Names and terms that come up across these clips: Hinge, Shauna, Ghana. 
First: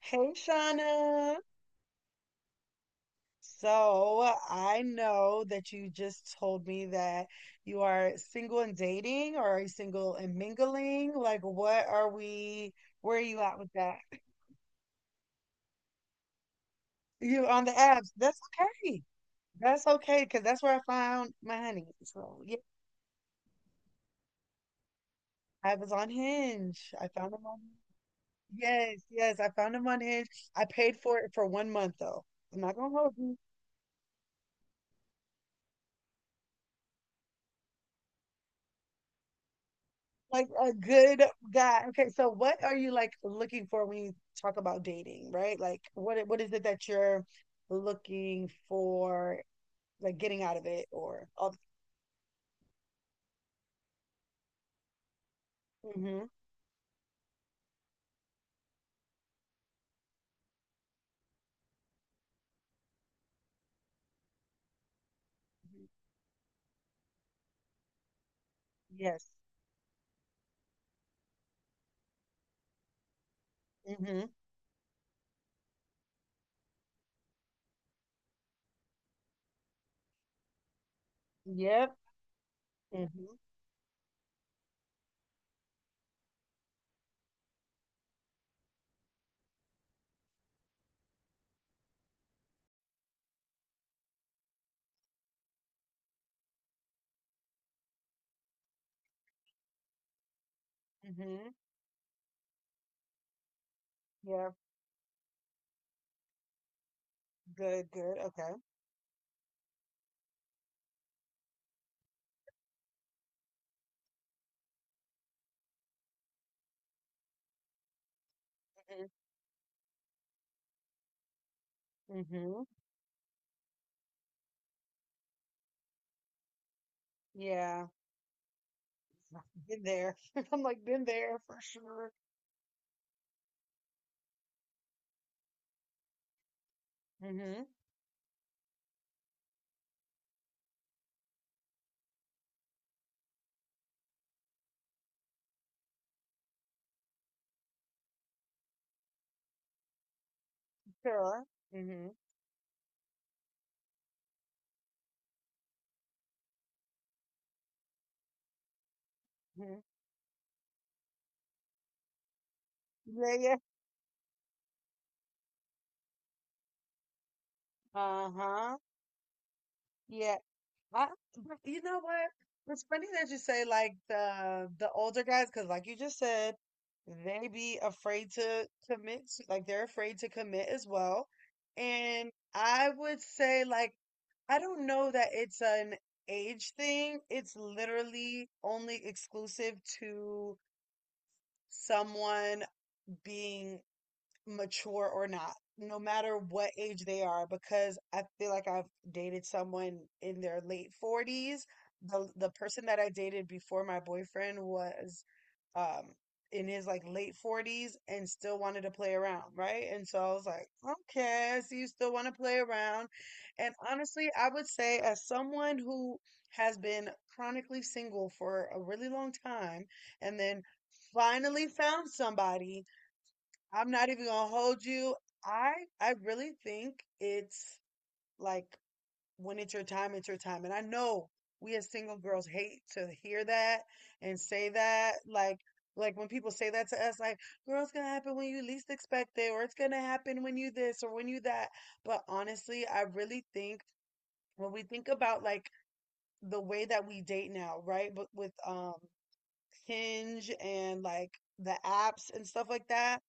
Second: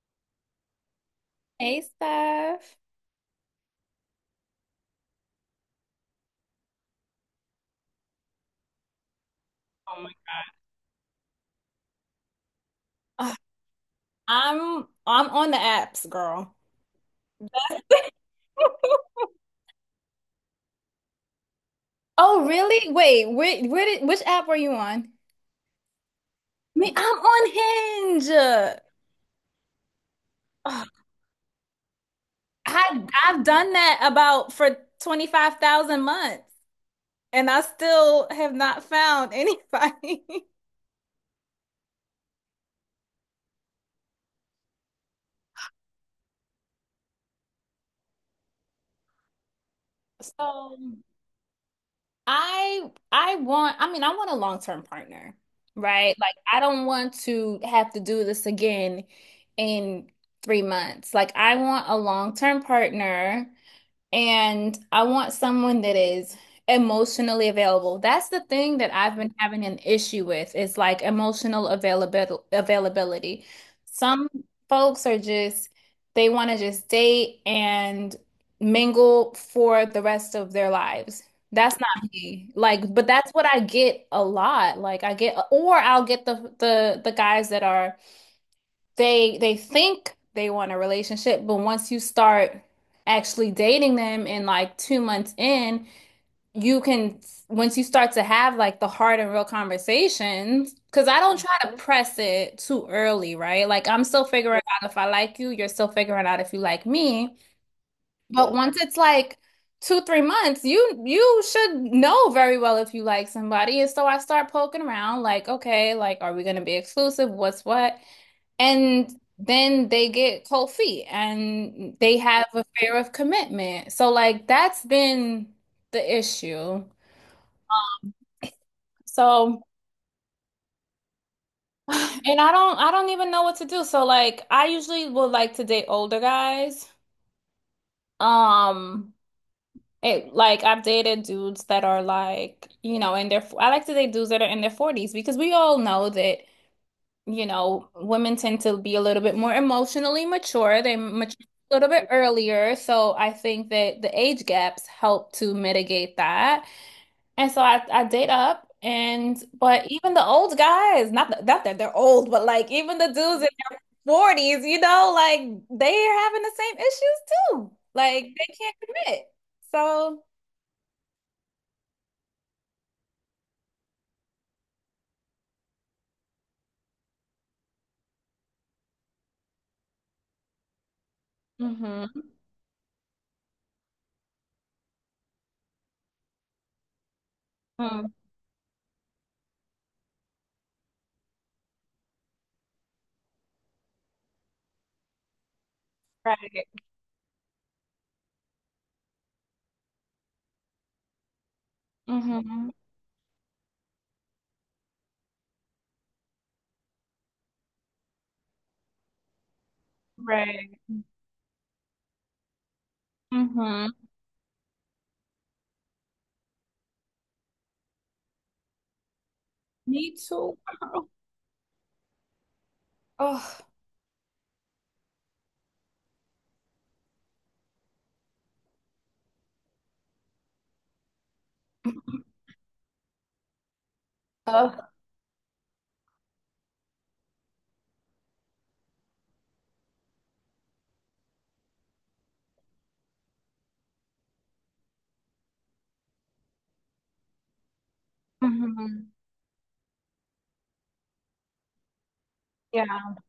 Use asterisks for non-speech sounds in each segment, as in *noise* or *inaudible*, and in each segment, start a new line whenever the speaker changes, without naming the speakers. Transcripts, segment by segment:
Hey, Shauna.
Hey, Steph.
So I know that you just told me that you are single and dating, or are you
Oh my
single and mingling? Like, what are we, where are
Ugh,
you at with that?
I'm on the apps, girl.
You on the apps.
*laughs*
That's okay. That's okay, because that's where I found my honey. So
Oh,
yeah,
really? Wait, which app were you on?
I was on
Me,
Hinge. I
I'm
found him
on
on.
Hinge. Ugh,
Yes, yes, I found him on Hinge. I paid for it for 1 month though. I'm not gonna
I
hold you.
I've done that about for 25,000 months and I still have not found anybody.
Like
*laughs*
a good guy. Okay, so what are you like looking for when you talk about dating, right? Like what is it that you're looking for, like
So,
getting out of
So
it or all.
I I want I mean I want a long-term partner, right?
Mm-hmm.
Like I don't want to have to do this again in 3 months. Like I want a long-term partner and I want someone that is emotionally available. That's the thing that I've
Yes.
been having an issue with is like emotional availability.
Mm-hmm.
Some folks are just they want to just date and mingle for the rest of their lives. That's
Yep.
not me. Like, but that's
Mm-hmm.
what I get a lot. Like I get, or I'll get the guys that are they think they want a relationship, but once you start actually dating them and like 2 months in, you can once you start to have like the hard and real conversations, because I don't
Mm-hmm.
try to press it too early, right? Like I'm still
Yep.
figuring out if I like you, you're still figuring out if you like me.
Good, good. Okay.
But once it's like two, 3 months, you should know very well if you like somebody. And so I start poking around, like, okay, like are we gonna be exclusive? What's what? And then they get cold feet and they
Mm-hmm.
have
Mm-hmm.
a fear of commitment. So like that's been the issue.
Yeah.
So
Been there. *laughs* I'm like been there for sure.
and I don't even know what to do. So like I usually would like to date older guys.
Mm-hmm.
Um it like I've dated dudes that are like, you know, in their I like to date dudes that are in their 40s because we all know that you know, women tend to be a little bit more emotionally mature. They mature
Sure.
a little bit
Mm-hmm.
earlier. So I think that the age gaps help to mitigate that. And so I date up. And
Mm-hmm.
but even the old guys, not that they're old, but like even the
Yeah,
dudes in
yeah.
their 40s, you know, like they're having the same issues too. Like they can't
Uh-huh.
commit. So,
Yeah. I, but you know what? It's funny that you say like the older guys, because like you just said, they be afraid to commit, like they're afraid to commit as well.
hmm.
And I would say like I don't know that it's an age thing. It's
Mm,
literally only exclusive to someone being mature or not, no matter
right.
what age they are, because I feel like I've dated someone in their late 40s. The
Mm-hmm.
person that I dated before my boyfriend was um in his like late 40s and still wanted to play around, right? And so I was like,
Right.
okay, so you still want to play around. And
Mm-hmm.
honestly, I would say as someone who has been chronically single for a really long time
Me
and
too,
then
*laughs* girl.
finally found somebody.
Ugh.
I'm not even gonna hold you. I I really think it's like when it's your time, it's your time. And I know we as single girls hate to hear that and say
Oh,
that. Like when people say that to us, like, girl, it's gonna happen when you least expect it, or it's gonna happen when you this or when you that. But honestly, I really think when we think about like the way that we date now, right? But with
mhm.
Hinge and like the apps and stuff
Yeah,
like that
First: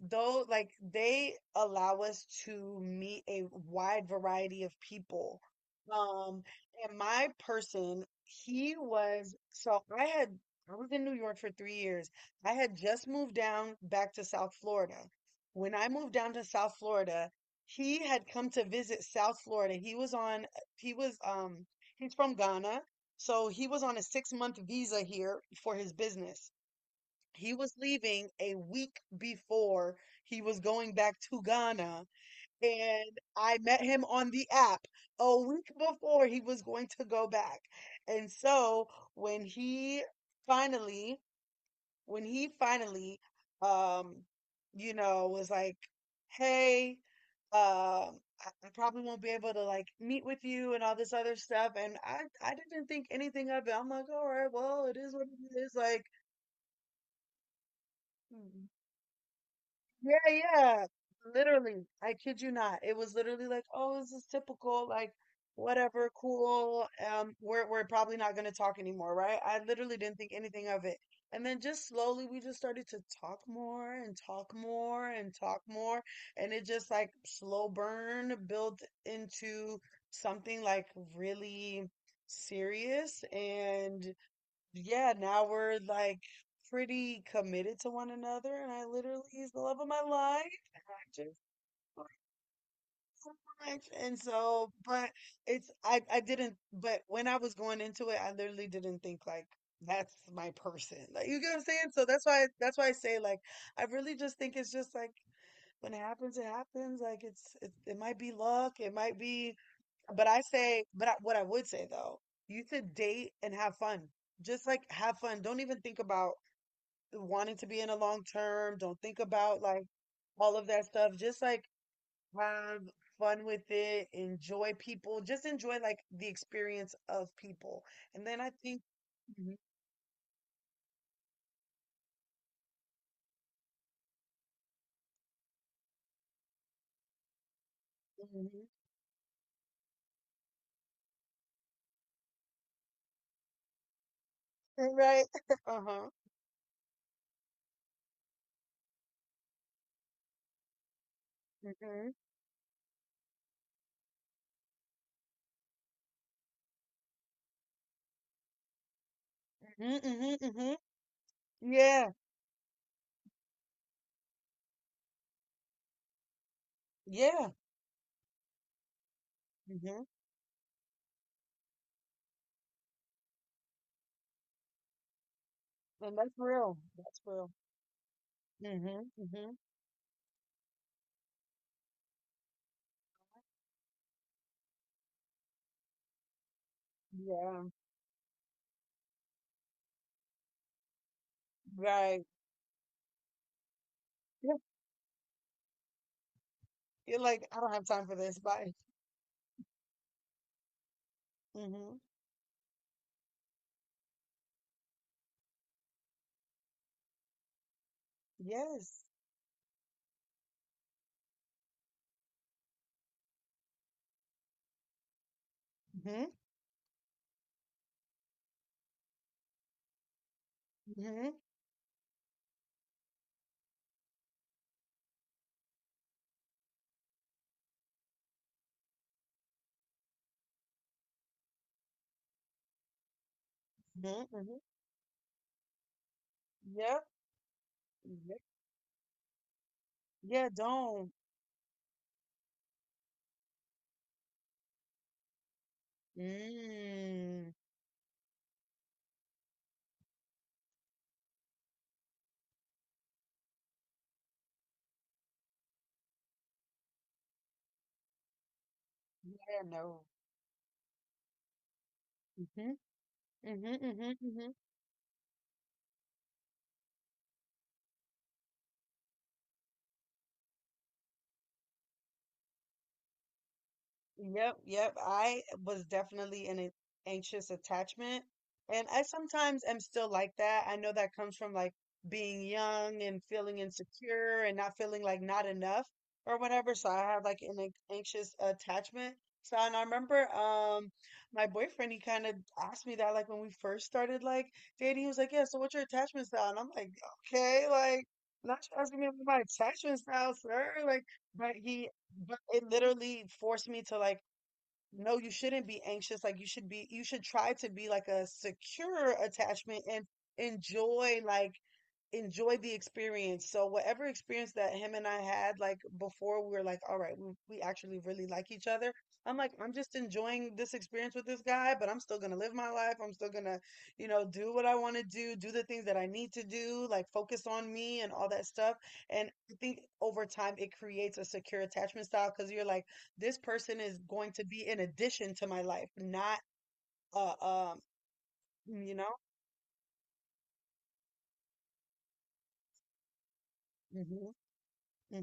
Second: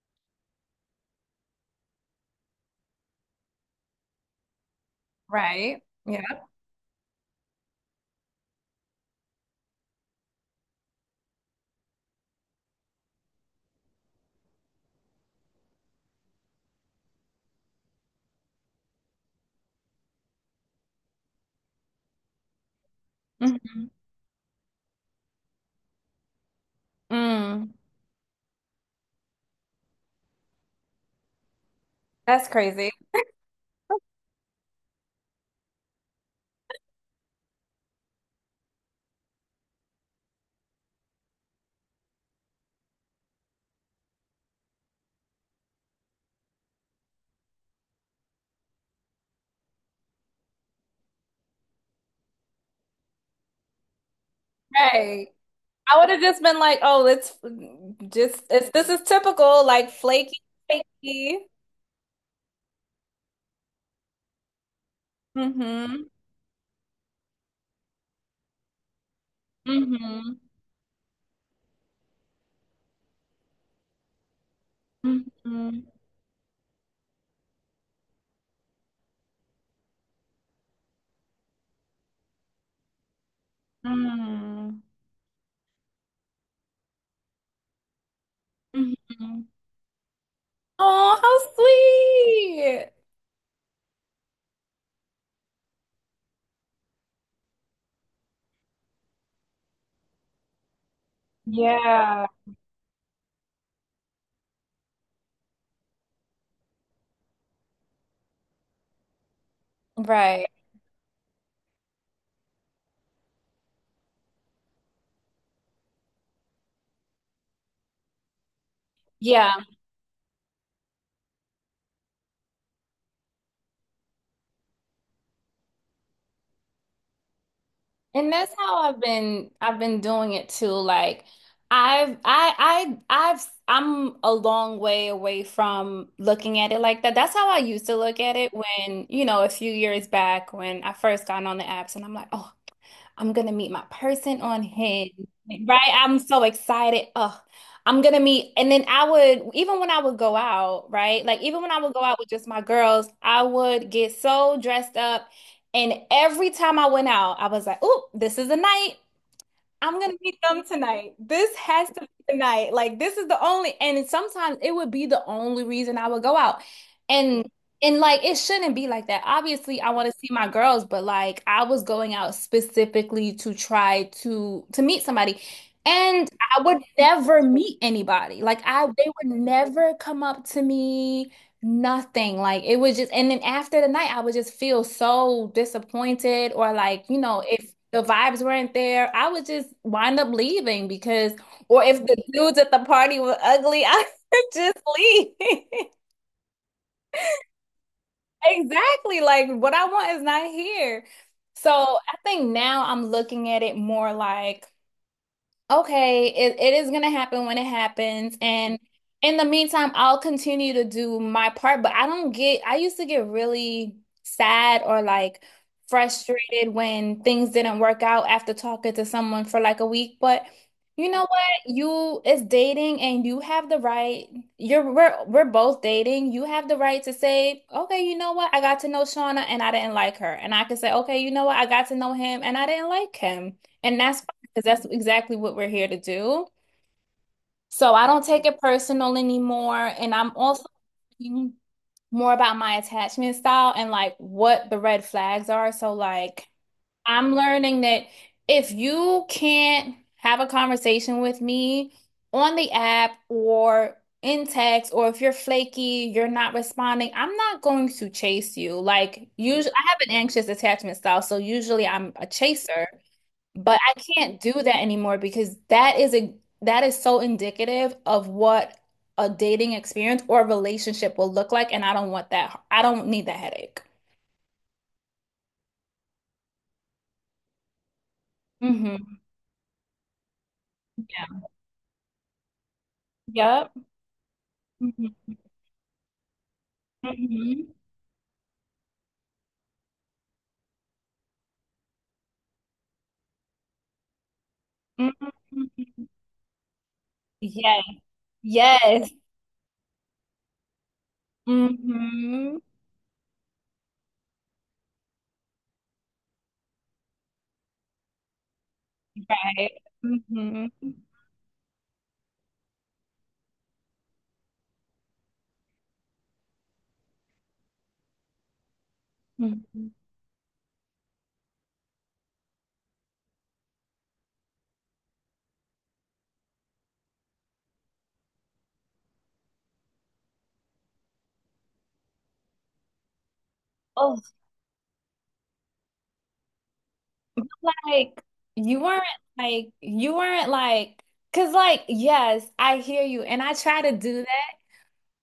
though like they allow us to meet a wide variety of people,
right. Yeah.
um and my person, he was so, I had I was in New York for 3 years. I had just moved down back to South Florida. When I moved down to South Florida, he had come to visit South Florida. He was on, he was he's from Ghana, so he was
Mhm.
on a 6 month visa here for his business. He was
Mm,
leaving a week before he was going back to Ghana,
that's crazy.
and I met him on the app a week before he was going to go back. And so when he finally, when he finally, um, you know, was like, "Hey, I probably won't be able to like meet with you and all this other stuff," and I didn't think anything of it. I'm like, "All right, well, it is what
Right.
it is."
I
Like.
would have just been like, oh, it's this is typical, like
Yeah, yeah.
flaky.
Literally, I kid you not. It was literally like, oh, this is typical, like
Mm-hmm.
whatever, cool. We're probably not gonna talk anymore, right? I literally didn't think
Mm-hmm.
anything of it. And then just slowly we just started to talk more and talk more and talk
Mm-hmm.
more. And it just like slow burn built into something like really serious. And
Mm-hmm.
yeah, now we're like pretty committed to one another, and I literally
Mm-hmm.
he's the love of my life, and I
Oh,
just
how
love
sweet.
him so much. And so, but it's I didn't, but when I was going into it, I literally didn't think like that's my person. Like you get what I'm saying? So that's
Yeah.
why that's why I say like I really just think it's just like when it happens, it happens. Like it's it, it might be luck, it might be, but I
Right.
say, but I, what I would say though, you should date and have fun just like have fun. Don't even think about wanting to be in a long term. Don't think
Yeah.
about like all of that stuff. Just like have fun with it, enjoy people, just enjoy like the experience of people. And
And
then I
that's
think,
how I've been
Mhm,
I've been doing it too. Like I've I I've I'm a long way away from looking at it like that. That's how I used to look at it
mhm.
when, you know, a few years back when I first got on the apps and I'm like, oh, I'm gonna meet my person on Hinge,
*laughs* right? *laughs*
right?
Uh-huh.
I'm so excited. Oh, I'm gonna meet, and then I would even when I would go out, right? Like even when I would go
Mm-hmm.
out with just my girls, I would get so dressed up and every time I went out, I was like, oh, this is the night.
Hmm
I'm gonna meet
hmm
them
hmm.
tonight. This has to be
Yeah.
tonight. Like this is the only and sometimes it would be the only reason I would go out. And
Yeah.
and like it shouldn't be like that. Obviously, I
Mm-hmm.
want to see my girls, but like I was going out specifically to try to meet somebody.
And
And
that's
I
real.
would
That's
never
real.
meet anybody. Like I
Mm-hmm.
they would
Mm-hmm.
never come up to me, nothing. Like it was just and then after the night I would just feel so disappointed or like, you know,
Yeah.
it the vibes weren't there, I would just wind up leaving because, or if the
Right. *laughs*
dudes at the party were ugly, I *laughs* would
Yeah.
just leave. *laughs*
You're like, I don't have time for this. Bye.
Exactly. Like what I want is not here. So
Mm-hmm.
I think now I'm looking at it more like, okay, it is gonna happen when it happens. And
Yes.
in the meantime, I'll continue to do my part, but I don't get, I used to get really sad or like
Mm-hmm.
frustrated when things didn't work out after talking to someone for like a week. But you know
Mm-hmm.
what? It's dating and you have the right, we're both dating. You have the right to say, okay, you know what? I got to know Shauna and I didn't like her. And I can say, okay, you know what? I got to know him and I didn't like him. And that's
Mm-hmm.
because that's exactly what we're here to do.
Mm.
So I don't
Mhm.
take it personal anymore. And I'm
Yeah,
also
don't.
thinking more about my attachment style and like what the red flags are. So, like, I'm
Mm.
learning that if you can't have a conversation with me on the app or in text, or if you're flaky, you're not responding, I'm not going to chase you. Like,
Yeah,
usually, I have
no.
an anxious attachment style. So, usually, I'm a
Mm-hmm.
chaser. But
Mm-hmm.
I
Mm-hmm.
can't
Mm-hmm.
do that anymore because that is so indicative of what a dating experience or relationship will look like, and I don't want that. I don't need that headache.
Yep, yep. I was definitely in an anxious attachment. And I
Hmm.
sometimes am still like that. I know that comes
Yeah.
from like being young and feeling
Yep.
insecure and not feeling
Hmm.
like not enough or whatever. So I have like an
Hmm.
anxious attachment. So and I remember my boyfriend, he kind of asked me that like when we first started like dating, he was like, "Yeah, so what's your
Hmm.
attachment style?" And I'm like, okay,
Yes.
like not you asking me
Yes.
about my attachment style, sir. Like but he, but
Hmm.
it literally forced me to like, no, you shouldn't be anxious. Like you should be, you should try to be like a secure
Right.
attachment and
Hmm.
enjoy like enjoy the experience. So whatever experience that him and I had, like before we were like, all right, we actually really like each other. I'm like, I'm
Hmm.
just enjoying this experience with this guy, but I'm still gonna live my life. I'm still gonna, you know, do what I want to do, do the things that I need to do, like focus on me and all that stuff. And I think over time it creates a secure attachment style because you're like, this person is
Oh,
going to be an addition to my life, not uh um,
like you
you
weren't
know?
you weren't like because like yes, I hear you, and I try to do
Hmm
that.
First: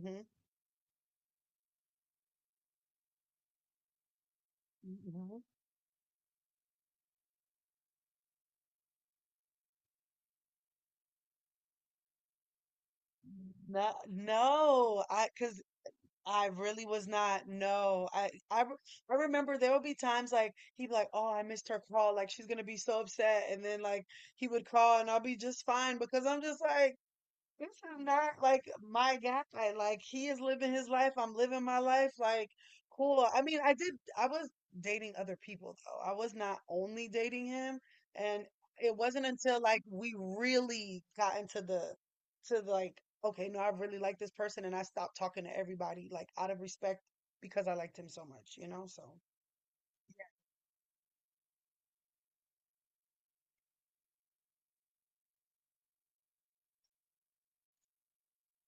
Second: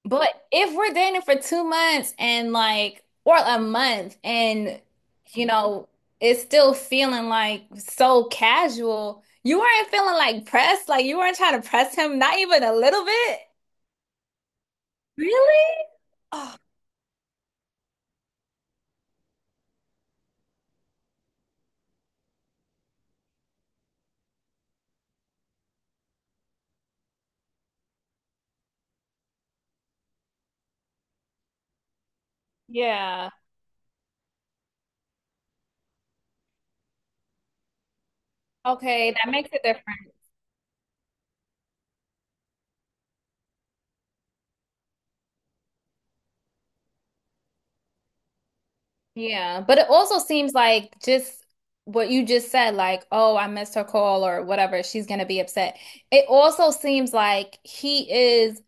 But if we're dating for 2 months and like, or a month, and
hmm.
you know, it's still feeling like so casual, you weren't feeling like pressed, like you weren't trying to press him, not even a little bit.
No, no, I because
Really?
I
Oh,
really was not. No, I, I remember there would be times like he'd be like, "Oh, I missed her call. Like she's gonna be so upset," and then like he would call, and I'll be just fine because I'm just like, this is not like my guy. Like he is living his life. I'm living my life. Like cool.
yeah.
I mean, I did. I was dating other people though. I was not only dating him, and it
Okay,
wasn't
that makes
until
it
like
different.
we really got into the, to like okay, no, I really like this person, and I stopped talking to everybody like out of respect because I liked him so much, you know. So.
Yeah. But it also seems like just what you just said, like, oh, I missed her call or whatever, she's gonna be upset. It also seems like he is.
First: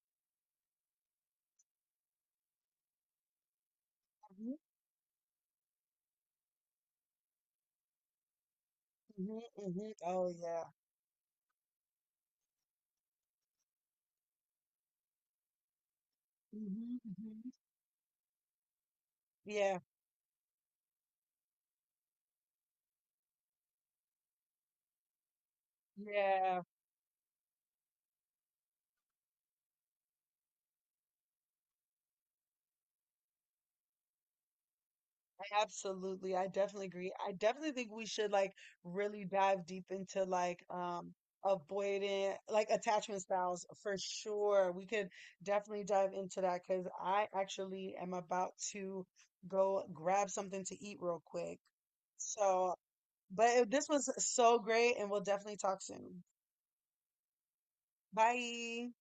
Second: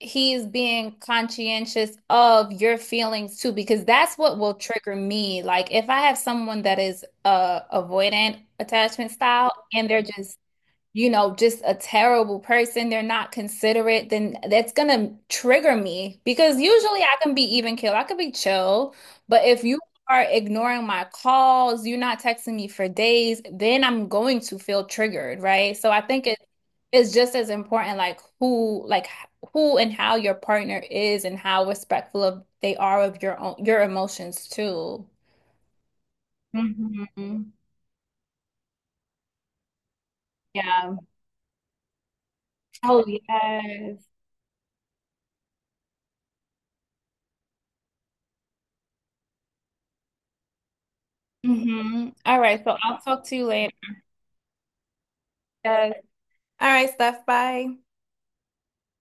He's being conscientious of your feelings too, because that's what will
Hmm
trigger me. Like if I have someone that is avoidant attachment
hmm
style and
hmm.
they're
Oh
just
yeah.
you know, just a terrible person, they're not considerate, then that's gonna trigger me because
Hmm
usually I can
hmm.
be even keel, I could be chill. But if
Yeah.
you are ignoring my calls, you're not texting me for days, then I'm going to feel triggered, right? So I think
Yeah.
it's just as important like who and how your partner is and how respectful of they are of your own your emotions too.
Absolutely. I definitely agree. I
Hmm.
definitely think we should like really dive deep into like
Yeah.
avoidant like
Oh,
attachment styles for
yes.
sure. We could definitely dive into that because I actually am about to go grab something to eat real quick.
Mm-hmm. All right,
So,
so I'll talk to you
but
later.
this was so great and we'll definitely talk
Yes.
soon.
All right, Steph, bye.
Bye.